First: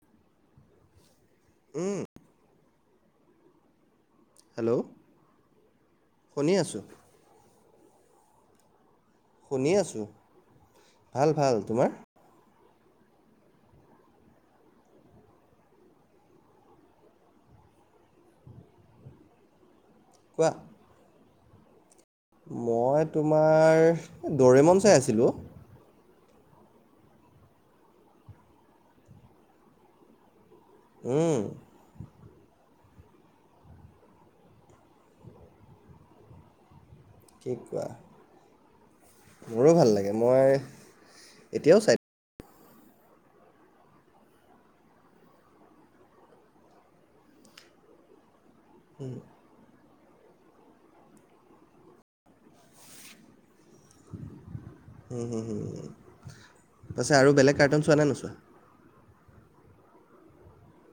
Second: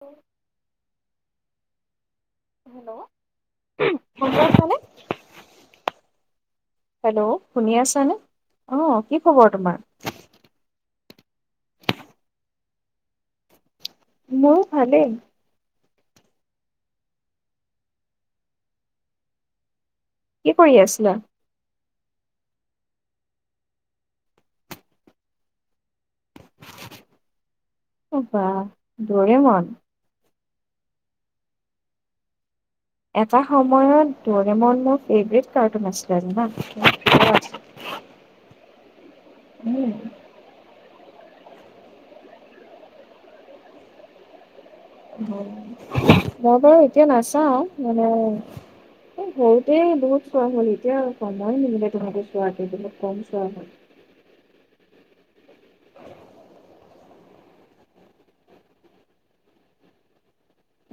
অ। উম। হেল্ল'। শুনি আছানে? হেল্ল' শুনি আছোঁ। হেল্ল' শুনি আছ নে, অ। কি খবৰ শুনি তোমাৰ? আছোঁ ভাল ভাল, তোমাৰ? মোৰো ভালেই। কোৱা কি কৰি আছিলা? মই তোমাৰ, এই ডৰেমন চাই আছিলোঁ অ। ও বা, ডৰেমন উম। এটা সময়ত ডৰেমন মোৰ ফেভাৰিট কাৰ্টুন আছিলে জানা। কি কোৱা? মোৰো উম, ভাল লাগে, মই এতিয়াও চায় মই বাৰু এতিয়া নাচাওঁ, মানে সেই সৰুতেই বহুত চোৱা হ'ল, এতিয়া সময় নিমিলে তেনেকে চোৱাটো বহুত কম চোৱা হয়। হম-হম-হম পাছে আৰু বেলেগ কাৰ্টুন চোৱানে নোচোৱা?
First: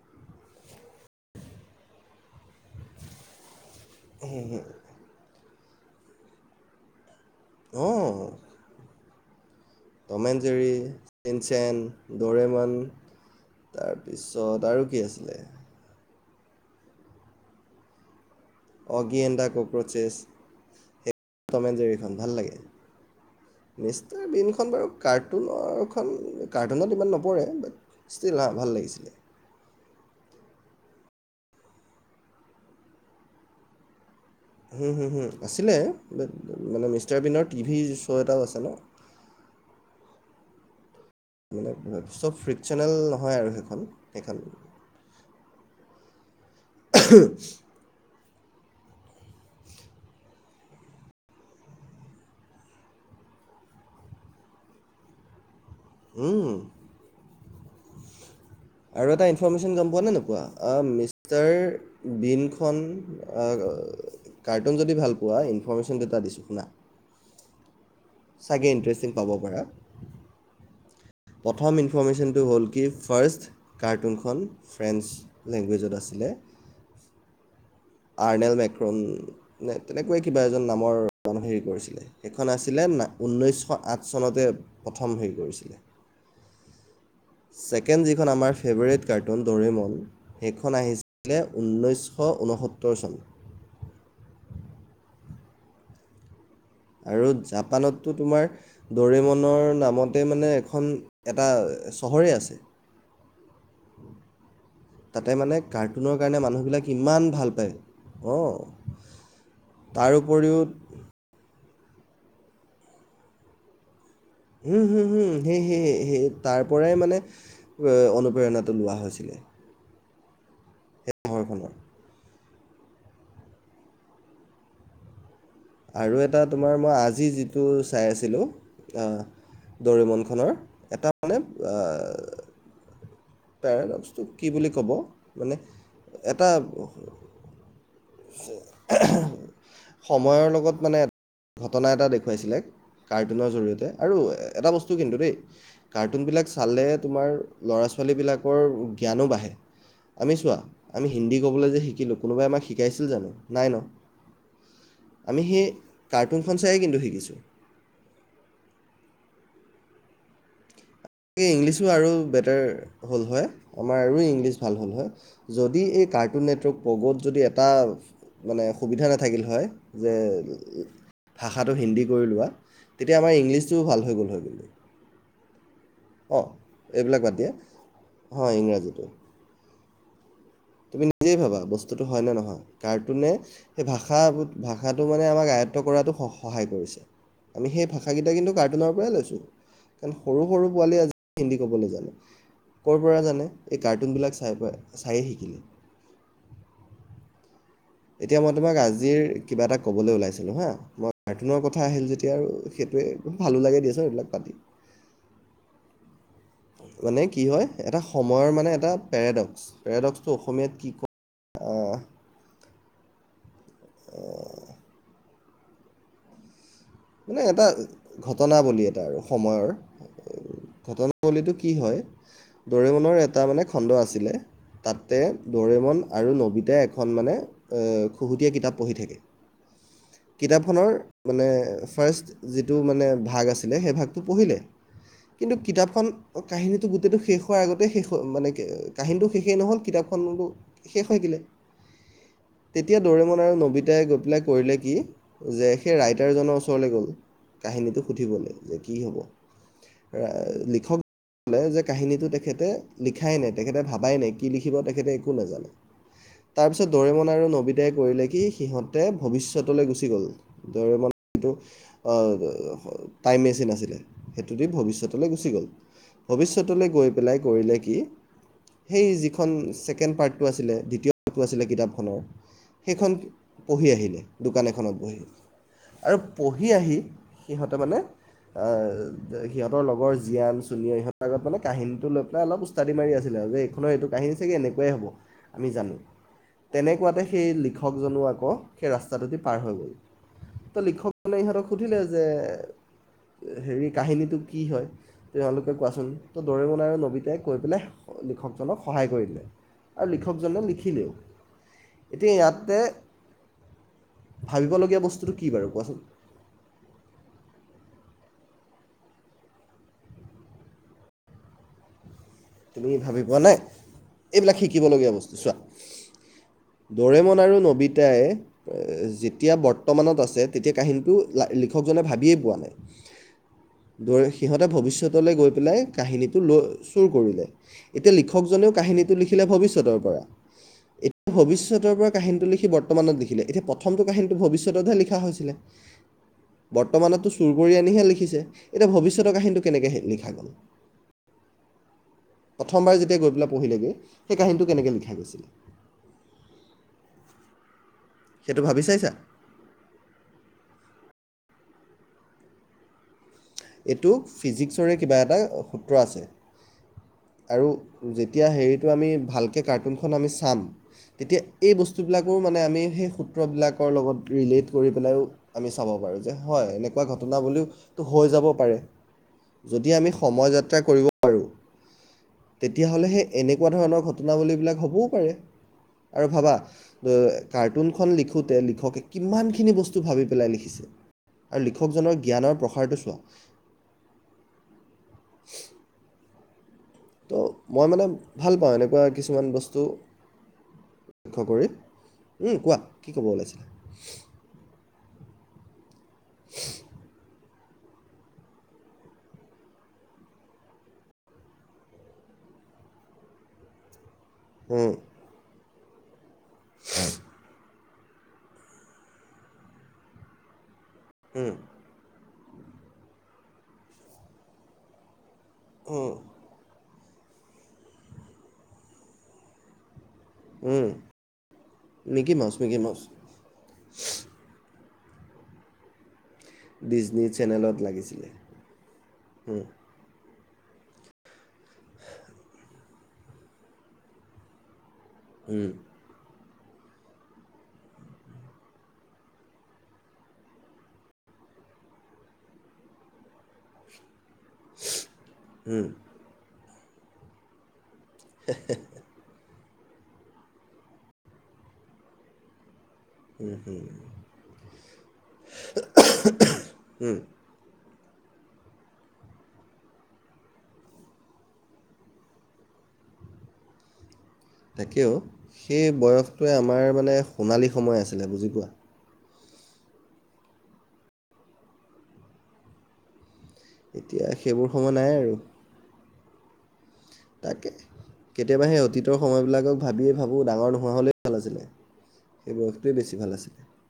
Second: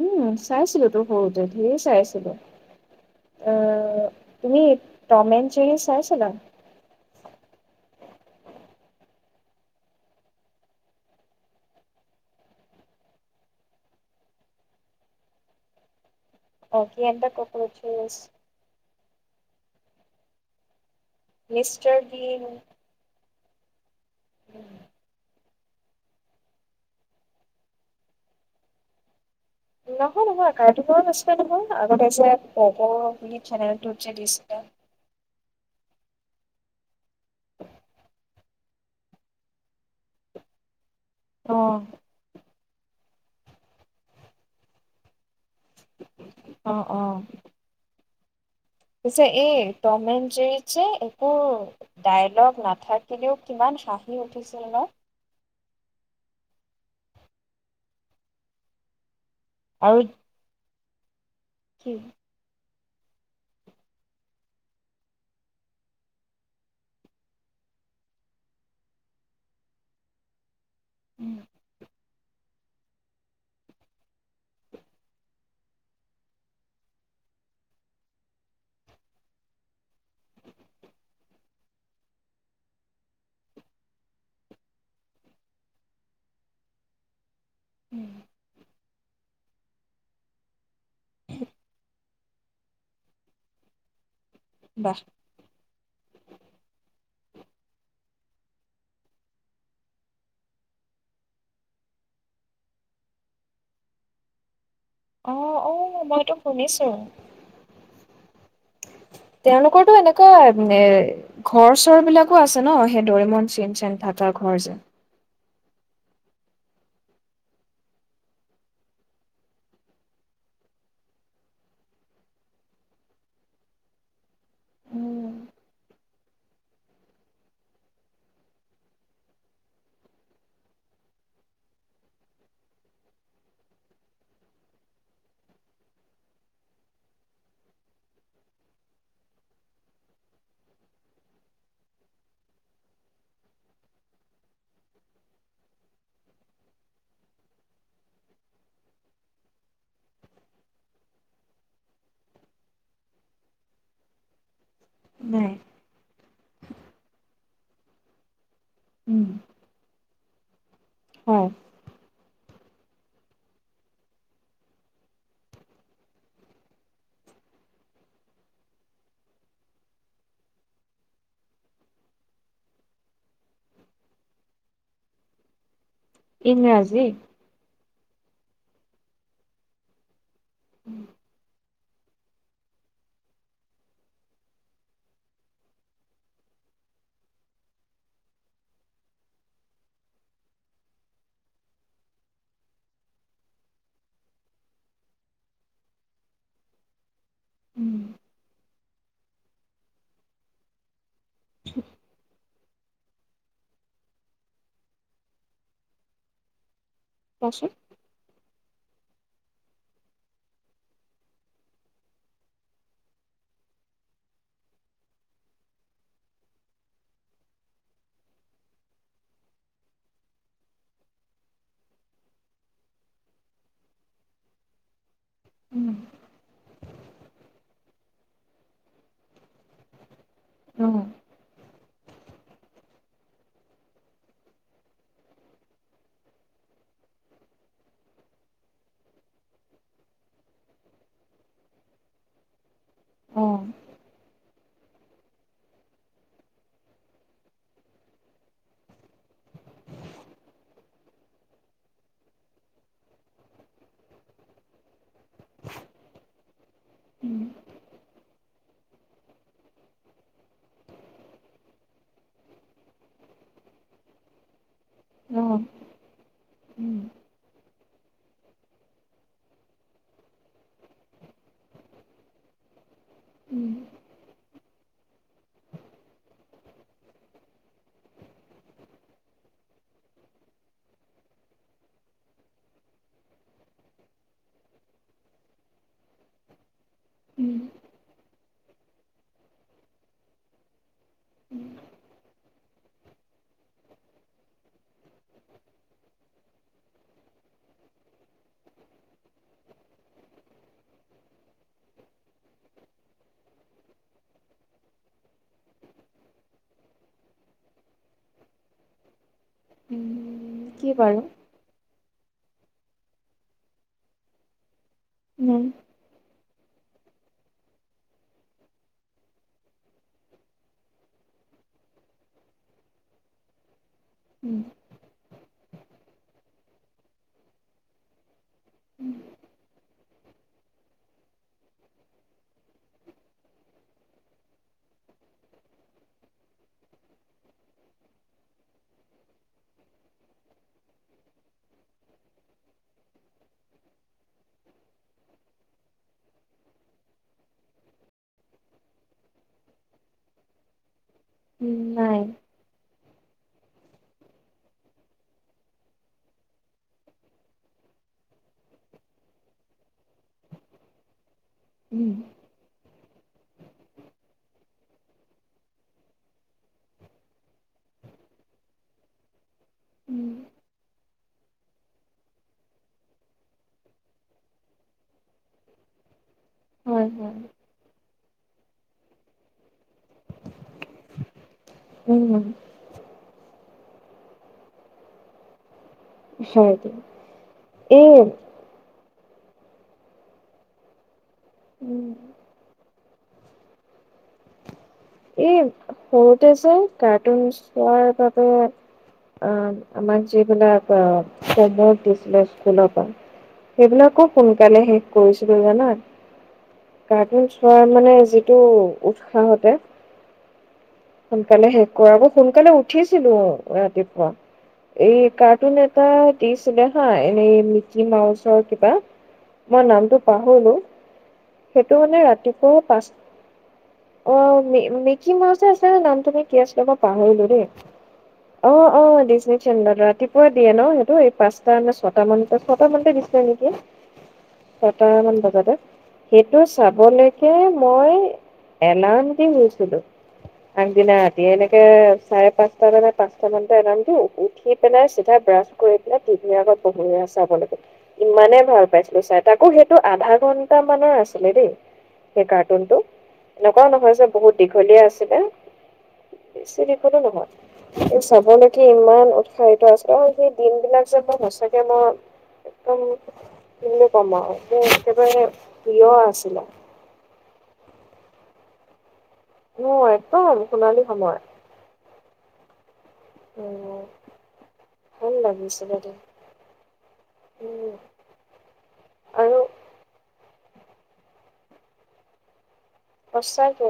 উম, চাইছিলোঁ তো সৰুতে ধেৰ চাইছিলোঁ। অহ, তুমি টম এণ্ড জেৰী চাইছিলা? অঁ Tom and Jerry, Shinchan, Doraemon তাৰ পিছত আৰু কি আছিলে? Oggy and the Cockroaches Oggy and the ককৰচেছ, সেই মিষ্টাৰ বীন মিষ্টাৰ বীনখন বাৰু কাৰ্টুনৰখন কাৰ্টুনত ইমান নপৰে, বাট ষ্টীল হা ভাল লাগিছিলে। নহয়, নহয়, কাৰ্টুনত আছিলে নহয়। আগতে যে পোগো বুলি চেনেলটোত যে দিছিল। হম, হম, হম আছিলে। বাট, মানে মিষ্টাৰ বীনৰ টিভি শ্ব এটাও আছে ন? মানে অ', কি হয় চব ফ্ৰী চেনেল নহয় আৰু হেইখন, সেইখন। অ', অ'। [unintelligible] পিছে এই টম এণ্ড জেৰীতজে, একো ডায়লগ নাথাকিলেও কিমান হাঁহি উঠিছিল ন? হম আৰু এটা ইনফ্ ফৰ্মেশ্যন গম আৰু পোৱা নে নোপোৱা? অহ মিছ তাৰ কি বিন খন আ, কাৰ্টুন যদি ভাল পোৱা ইনফৰ্মেশ্যন দুটা দিছোঁ শুনা চাগে ইণ্টাৰেষ্টিং পাব পাৰা। উম, প্ৰথম ইনফৰ্মেশ্যন তো হ'ল কি, ফাৰ্ষ্ট কাৰ্টুনখন ফ্ৰেন্স লেংগুৱেজত আছিলে। আৰ্নেল মেক্ৰণ নে তেনেকৈ কিবা এজন নামৰ [unintelligible] হেৰি কৰিছিলে। সেইখন আছিলে, না ঊনৈশশ আঠ চনতে প্ৰথম হেৰি কৰিছিলে। ছেকেণ্ড উম। যিখন আমাৰ ফেভাৰিট কাৰ্ট। খন ডৰেমন, সেইখন আহিছিলে ঊনৈশশ ঊনসত্তৰ চন। ৱাহ। আৰু জাপানততো তোমাৰ ডৰেমনৰ নামতে মানে এখন এটা চহৰেই আছে। তাতে অ', মানে অ', কাৰ্টুনৰ মইতো কাৰণে শুনিছো মানুহবিলাক ইমান ভাল পায় অ। তাৰ উপৰিও ঘৰ-চৰ বিলাকো আছে ন সেই দৰিমন চিনচেন থাক হুম হুম হুম- সে সে সে সে তাৰ পৰাই মানে অনুপ্ৰেৰণাটো লোৱা হৈছিলে। সে [unintelligible] ৰখনৰ উম, আৰু এটা তোমাৰ মই আজি যিটো চাই আছিলো দৰিমনখনৰ এটা মানে পেৰাডকছটোক কি বুলি ক'ব? মানে এটা সময়ৰ লগত মানে ঘটনা এটা দেখুৱাইছিলে কাৰ্টুনৰ জৰিয়তে আৰু এটা বস্তু কিন্তু দেই কাৰ্টুনবিলাক চালে তোমাৰ ল'ৰা-ছোৱালীবিলাকৰ জ্ঞানো বাঢ়ে। আমি চোৱা আমি হিন্দী ক'বলৈ যে শিকিলোঁ কোনোবাই আমাক শি শিকাইছিল জানো? নাই ন আমি নাই সেই কাৰ্টুনখন চায়েই কিন্তু শিকিছোঁ। উম হয় ইংলিছো আৰু হ'ল হয় আমাৰ আৰু ইংলিছ ভাল হ'ল হয় যদি এই কাৰ্টুন নেটৱৰ্ক পগ'ত যদি এটা মানে সুবিধা নাথাকিল হয় যে ভাষাটো হিন্দী কৰি লোৱা তেতিয়া আমাৰ ইংলিছটোও ভাল হৈ গ'ল হয় গ' অঁ ইংৰাজী এইবিলাক বাদ দিয়ে হয় ইংৰাজীটো তুমি নিজেই ভাবা বস্তুটো হয় নে নহয় কাৰ্টুনে সেই ভাষা ভাষাটো মানে আমাক আয়ত্ব কৰাটো স সহায় কৰিছে আমি সেই ভাষাকেইটা কিন্তু কাৰ্টুনৰ পৰাই লৈছোঁ কাৰণ সৰু সৰু পোৱালীয়ে আজি হিন্দী ক'বলৈ জানে ক'ৰ পৰা জানে এই কাৰ্টুনবিলাক চাই পাই চায়েই শিকিলে উম, এতিয়া মই তোমাক আজ আজিৰ কিবা এটা ক'বলৈ ওলাইছিলোঁ হা মই কাৰ্টুনৰ কথা আহিল যেতিয়া আৰু সেইটোৱে ভালো লাগে দিয়চ এইবিলাক পাতি মানে কি হয় কোৱাচোন এটা সময়ৰ মানে এ পে্ পে মানে এটা ঘটনৱলী এটা আৰু সময়ৰ ঘটনাবলীটো কি হয় দৰে মনৰ এটা মানে খণ্ড আছিলে তাত উম। দৰেমন আৰু নবিতাই এখন মানে, খুহুতীয়া কিতাপ পঢ়ি থাকে কি কিতাপখনৰ মানে ফাৰ্ষ্ যি যিটো মানে ভাগ আছিলে সেই ভাগটো পঢ়িলে কিন্তু কিতাপখন কাহিনীটো গোটেইটো শেষ হোৱাৰ আগতে শেষ মানে কাহিনীটো শেষেই নহ'ল কিতাপখনত শেষ হৈ গে তেতিয়া দৌৰেমন আৰু নবিতাই গৈ পিলাক কি সেই ৰাইটাৰজনৰ ওচৰ গ'ল কাহিনীটো সুধিবলৈ যে কি হ'ব লিলে যে কাহিনীটো তেখেতে লিখাই নাই তেখে ভাবাই নাই কি লিখিব তেখ তাৰপিছত দৰেমন আৰু নবিতাই কৰিলে কি সিহঁতে ভৱিষ্যতলৈ গুচি গ'ল, দৰেমন যিটো আ টাইম মেচিন আছিলে। সেইটো দি ভবিষ [unintelligible] গুচি গ'ল। ভৱিষ্যতলৈ গৈ পেলাই কৰিলে কি‌, সেই যিখন ছেকেণ্ড পাৰ্টটো আছিলে, দ্বিতীয় পাঠটো আছিলে কিতাপখনৰ সেইখন পঢ়ি আহিলো। দোকান এখনত বহি আৰু পঢ়ি আহি সিহঁতে মানে অঁ সিহঁতৰ লগৰ জীয়ান, চুনীও ইহঁতৰ আগত মানে কাহিনীটো লৈ পেলাই অলপ ওস্তাদি মাৰি আছিলে দেই আৰু যে এইখনৰ এইটো কাহিনী চাগে এনেকুৱাই হ'ব আমি জানো। তেনেকুৱাতে সেই লিখকজনো আকৌ সেই ৰাস্তাটোদি পাৰ হৈ গ'ল, ত' লিখক মানে ইহঁতক সুধিলে যে হেৰি কাহিনীটো কি হয় তেওঁলোকে কোৱাচোন তো দৰেমন আৰু নবিতাই কৈ পেলাই লিখকজনক সহায় কৰিলে আৰু লিখকজনে লিখিলেও এতিয়া ইয়াতে, ভাবিবলগীয়া বস্তুটো কি বাৰু কোৱাচোন? উম, কি বাৰু? তুমি ভাবি পোৱা নাই এইবিলাক শিকিবলগীয়া বস্তু চোৱা উম, দৰেমন আৰু নবিতাই যেতিয়া বৰ্তমানত আছে তেতিয়া কাহিনীটো লিখকজনে ভাবিয়েই পোৱা নাই সিহঁতে ভৱিষ্যতলৈ গৈ পেলাই কাহিনীটো লৈ চুৰ এতিয়া লিখকজনেও কাহিনীটো লিখিলে ভৱিষ্যতৰ পৰা এতি ভৱিষ্যতৰ পৰা কাহিনীটো লিখি বৰ্তমানত লিখিলে এতিয়া প্ৰথমটো কাহিনীটো ভৱিষ্যততহে লিখা হৈছিলে বৰ্তমানতো চুৰ কৰি আনিহে লিখিছে এতিয়া ভৱিষ্যতৰ কাহিনীটো কেনেকে লিখা গ'ল। প্ৰথমবাৰ যেতিয়া গৈ পেলাই পঢ়িলেগৈ, সেই কাহিনীটো কেনেকে লিখা গৈছিলে? সেইটো ভাবি চাইছা? উম নাই! এইটো ফিজিক্সৰে কিবা এটা সূত্ৰ আছে আৰু যেতিয়া হেৰিটো আমি ভালকে কাৰ্টুনখন আমি চাম, তেতিয়া এই বস্তুবিলাকৰো মানে আমি সেই সু বিলাকৰ লগত ৰিলেট কৰি পেলাইও আমি চাব পাৰোঁ যে, হয়, এনেকুৱা ঘটনা বুলিওতো হৈ যাব পাৰে, যদি আমি সময় যাত্ৰা কৰিব বাৰু তেতিয়াহ'লে সেই এনেকুৱা ধৰণৰ ঘটনাৱলীবিলাক হ'বও পাৰে, আৰু ভাবা হয়, অ হয়। কাৰ্টুনখন লিখি তে লিখকে কিমান খিনি বস্তু ভাবি পেলাই লিখিছে। লিখকজনৰ উম, জ্ঞানৰ প্ৰসাৰটো চোৱা [inaudible] হয়। দিয়া। ত' মই মানে, এই ভাল পাওঁ এনেকুৱা কিছুমান বস্তু লক্ষ্য কৰি, উম, উম কোৱা কি ক'ব ওলাইছিলে? এই! সৰুতে যে, কাৰ্টুন চোৱাৰ বাবে, অ আমাক যিবিলাক অ হমৱৰ্ক দিছিলে স্কুলৰ পৰা, সেইবিলাকো সোনকালে শেষ কৰিছিলোঁ জানা? [inaudible] কাৰ্টুন চোৱা। মানে যিটো উৎসাহতে সোনকালে শেষ কৰাগে সোনকালে উঠিছিলোঁ ৰাতিপুৱা, এই ক নতুন এটা দিছিলে। হয় এনেই মিকি মাউছৰ কিবা, মই নামটো পাহৰিলোঁ। সেইটো মানে মিকি মাউচ ৰাতিপুৱা মিকি মাউচ পাঁচ--আহ মিকি মাউছৰ আচল নামটো কি আছিলে ডিজনী পাহৰিলোঁ দেই। চেনেলত লাগিছিলে অ! অ! ডিজনী চেনেলত ৰাতিপুৱ পুৱা দিয়ে ন? সেইটো এই পাঁচটা নে ছয়টা মানতে, ছয়টা মানতে দিছিলে নেকি? ছয়টা মান বজাতে সেইটো চাবলৈকে মই এলাৰ্ম দিছোঁ আগদিনা ৰাতি এনেকে চাৰে পাঁচটা বা পাঁচটা মানতে আৰাম দিওঁ। উঠি পেলাই চিধাই ব্ৰাছ কৰি পেলাই টিভিৰ আগত [unintelligible] ইমানে ভাল পাইছিলো [inaudible] তাকো, সেইটো আধা ঘন্টা মানৰ আছিলে দেই, সেই কাৰ্টুনটো এনেকুৱাও নহয় যে, বহুত দীঘলীয়া আছিলে, বেছি দীঘলো নহয়। চাবলৈকে ইমান উৎসাহিত আছে আৰু সেই দিনবিলাক যে মই সঁচাকে মই একদম ক'ম আৰু মোৰ তাকেও একেবাৰে সেই প্ৰিয় বয়সটোৱে আছিলে। আমাৰ মানে সোণালী সময় আছে [inaudible] বুজি পোৱা। অ', একদম সোণালী সময়। উম এতিয়া সেইবোৰ সময় নাই ভাল আৰু লাগিছিলে দেই তাকে, উম কেতিয়াবা সেই অতীতৰ আৰু সময়বিলাকক ভাবিয়ে ভাব [unintelligible] ডাঙৰ নোহোৱা হ'লেই ভাল আছিলে সেইবোৰ [inaudible] বেছি ভাল আছিলে। সঁচাকে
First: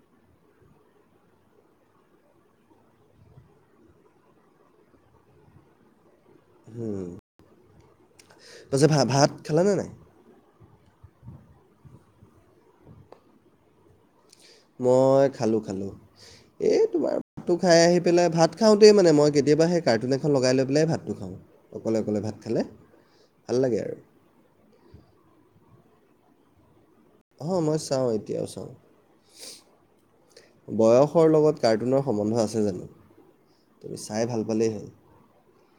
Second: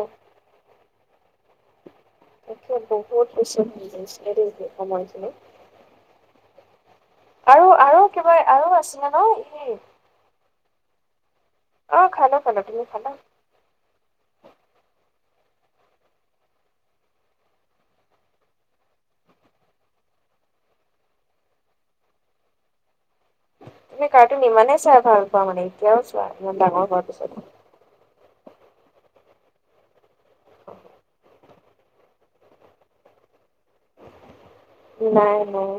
[inaudible] বহুত [unintelligible] [unintelligible] হম। আৰু আৰু কিবা আৰু আছিলে ন! ভাত খালানে সেই নাই অ', খালোঁ, খালোঁ তুমি খালা? মই খালোঁ, খালোঁ এই তোমাৰ ভাতটো খাই আহি পেলাই ভাত খাওঁতেই মানে মই কেতিয়াবা সেই কাৰ্টুন এখন লগাই লৈ পেলাই ভাতটো খাওঁ অকলে, অকলে ভাত খালে। ভাল লাগে আৰু তুমি কাৰ্টুন ইমানে চাই ভাল পোৱা মানে এতিয়াও চোৱা ইমান ডাঙৰ ঘৰত অ মই চাওঁ এতিয়া বয়সৰ লগত কাৰ্টুনৰ সম্বন্ধ আছে জানো তুমি চাই ভাল পালেই হ'ল, নাই নাই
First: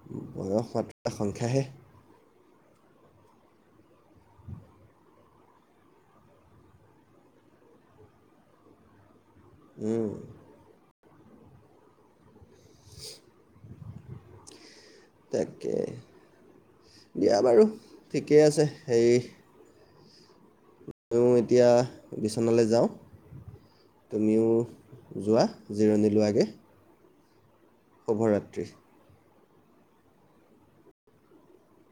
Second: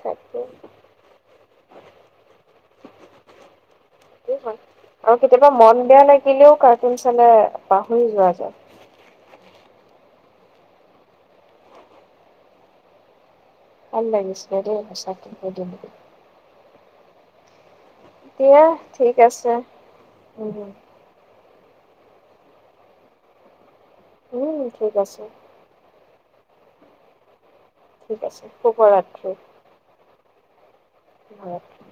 তাকে বয়স মাত্ৰ সংখ্যাহে। [inaudible] আৰু কেতিয়াবা মন বেয়া লাগিলেও কাৰ্টুন চালে পাহৰি যোৱা যায় উম। ভাল লাগিছিলে দেই সঁচাকে তাকে [unintelligible] দিয়া বাৰু। ঠিকেই দিয়া আছে ঠিক হেৰি আছে। উম। মই এতিয়া বিচনালে যাওঁ। তুমিও উম ঠিক আছে যোৱা জিৰণি লোৱাগে ঠিক আছে, শুভৰাত্ৰি। শুভৰাত্ৰি।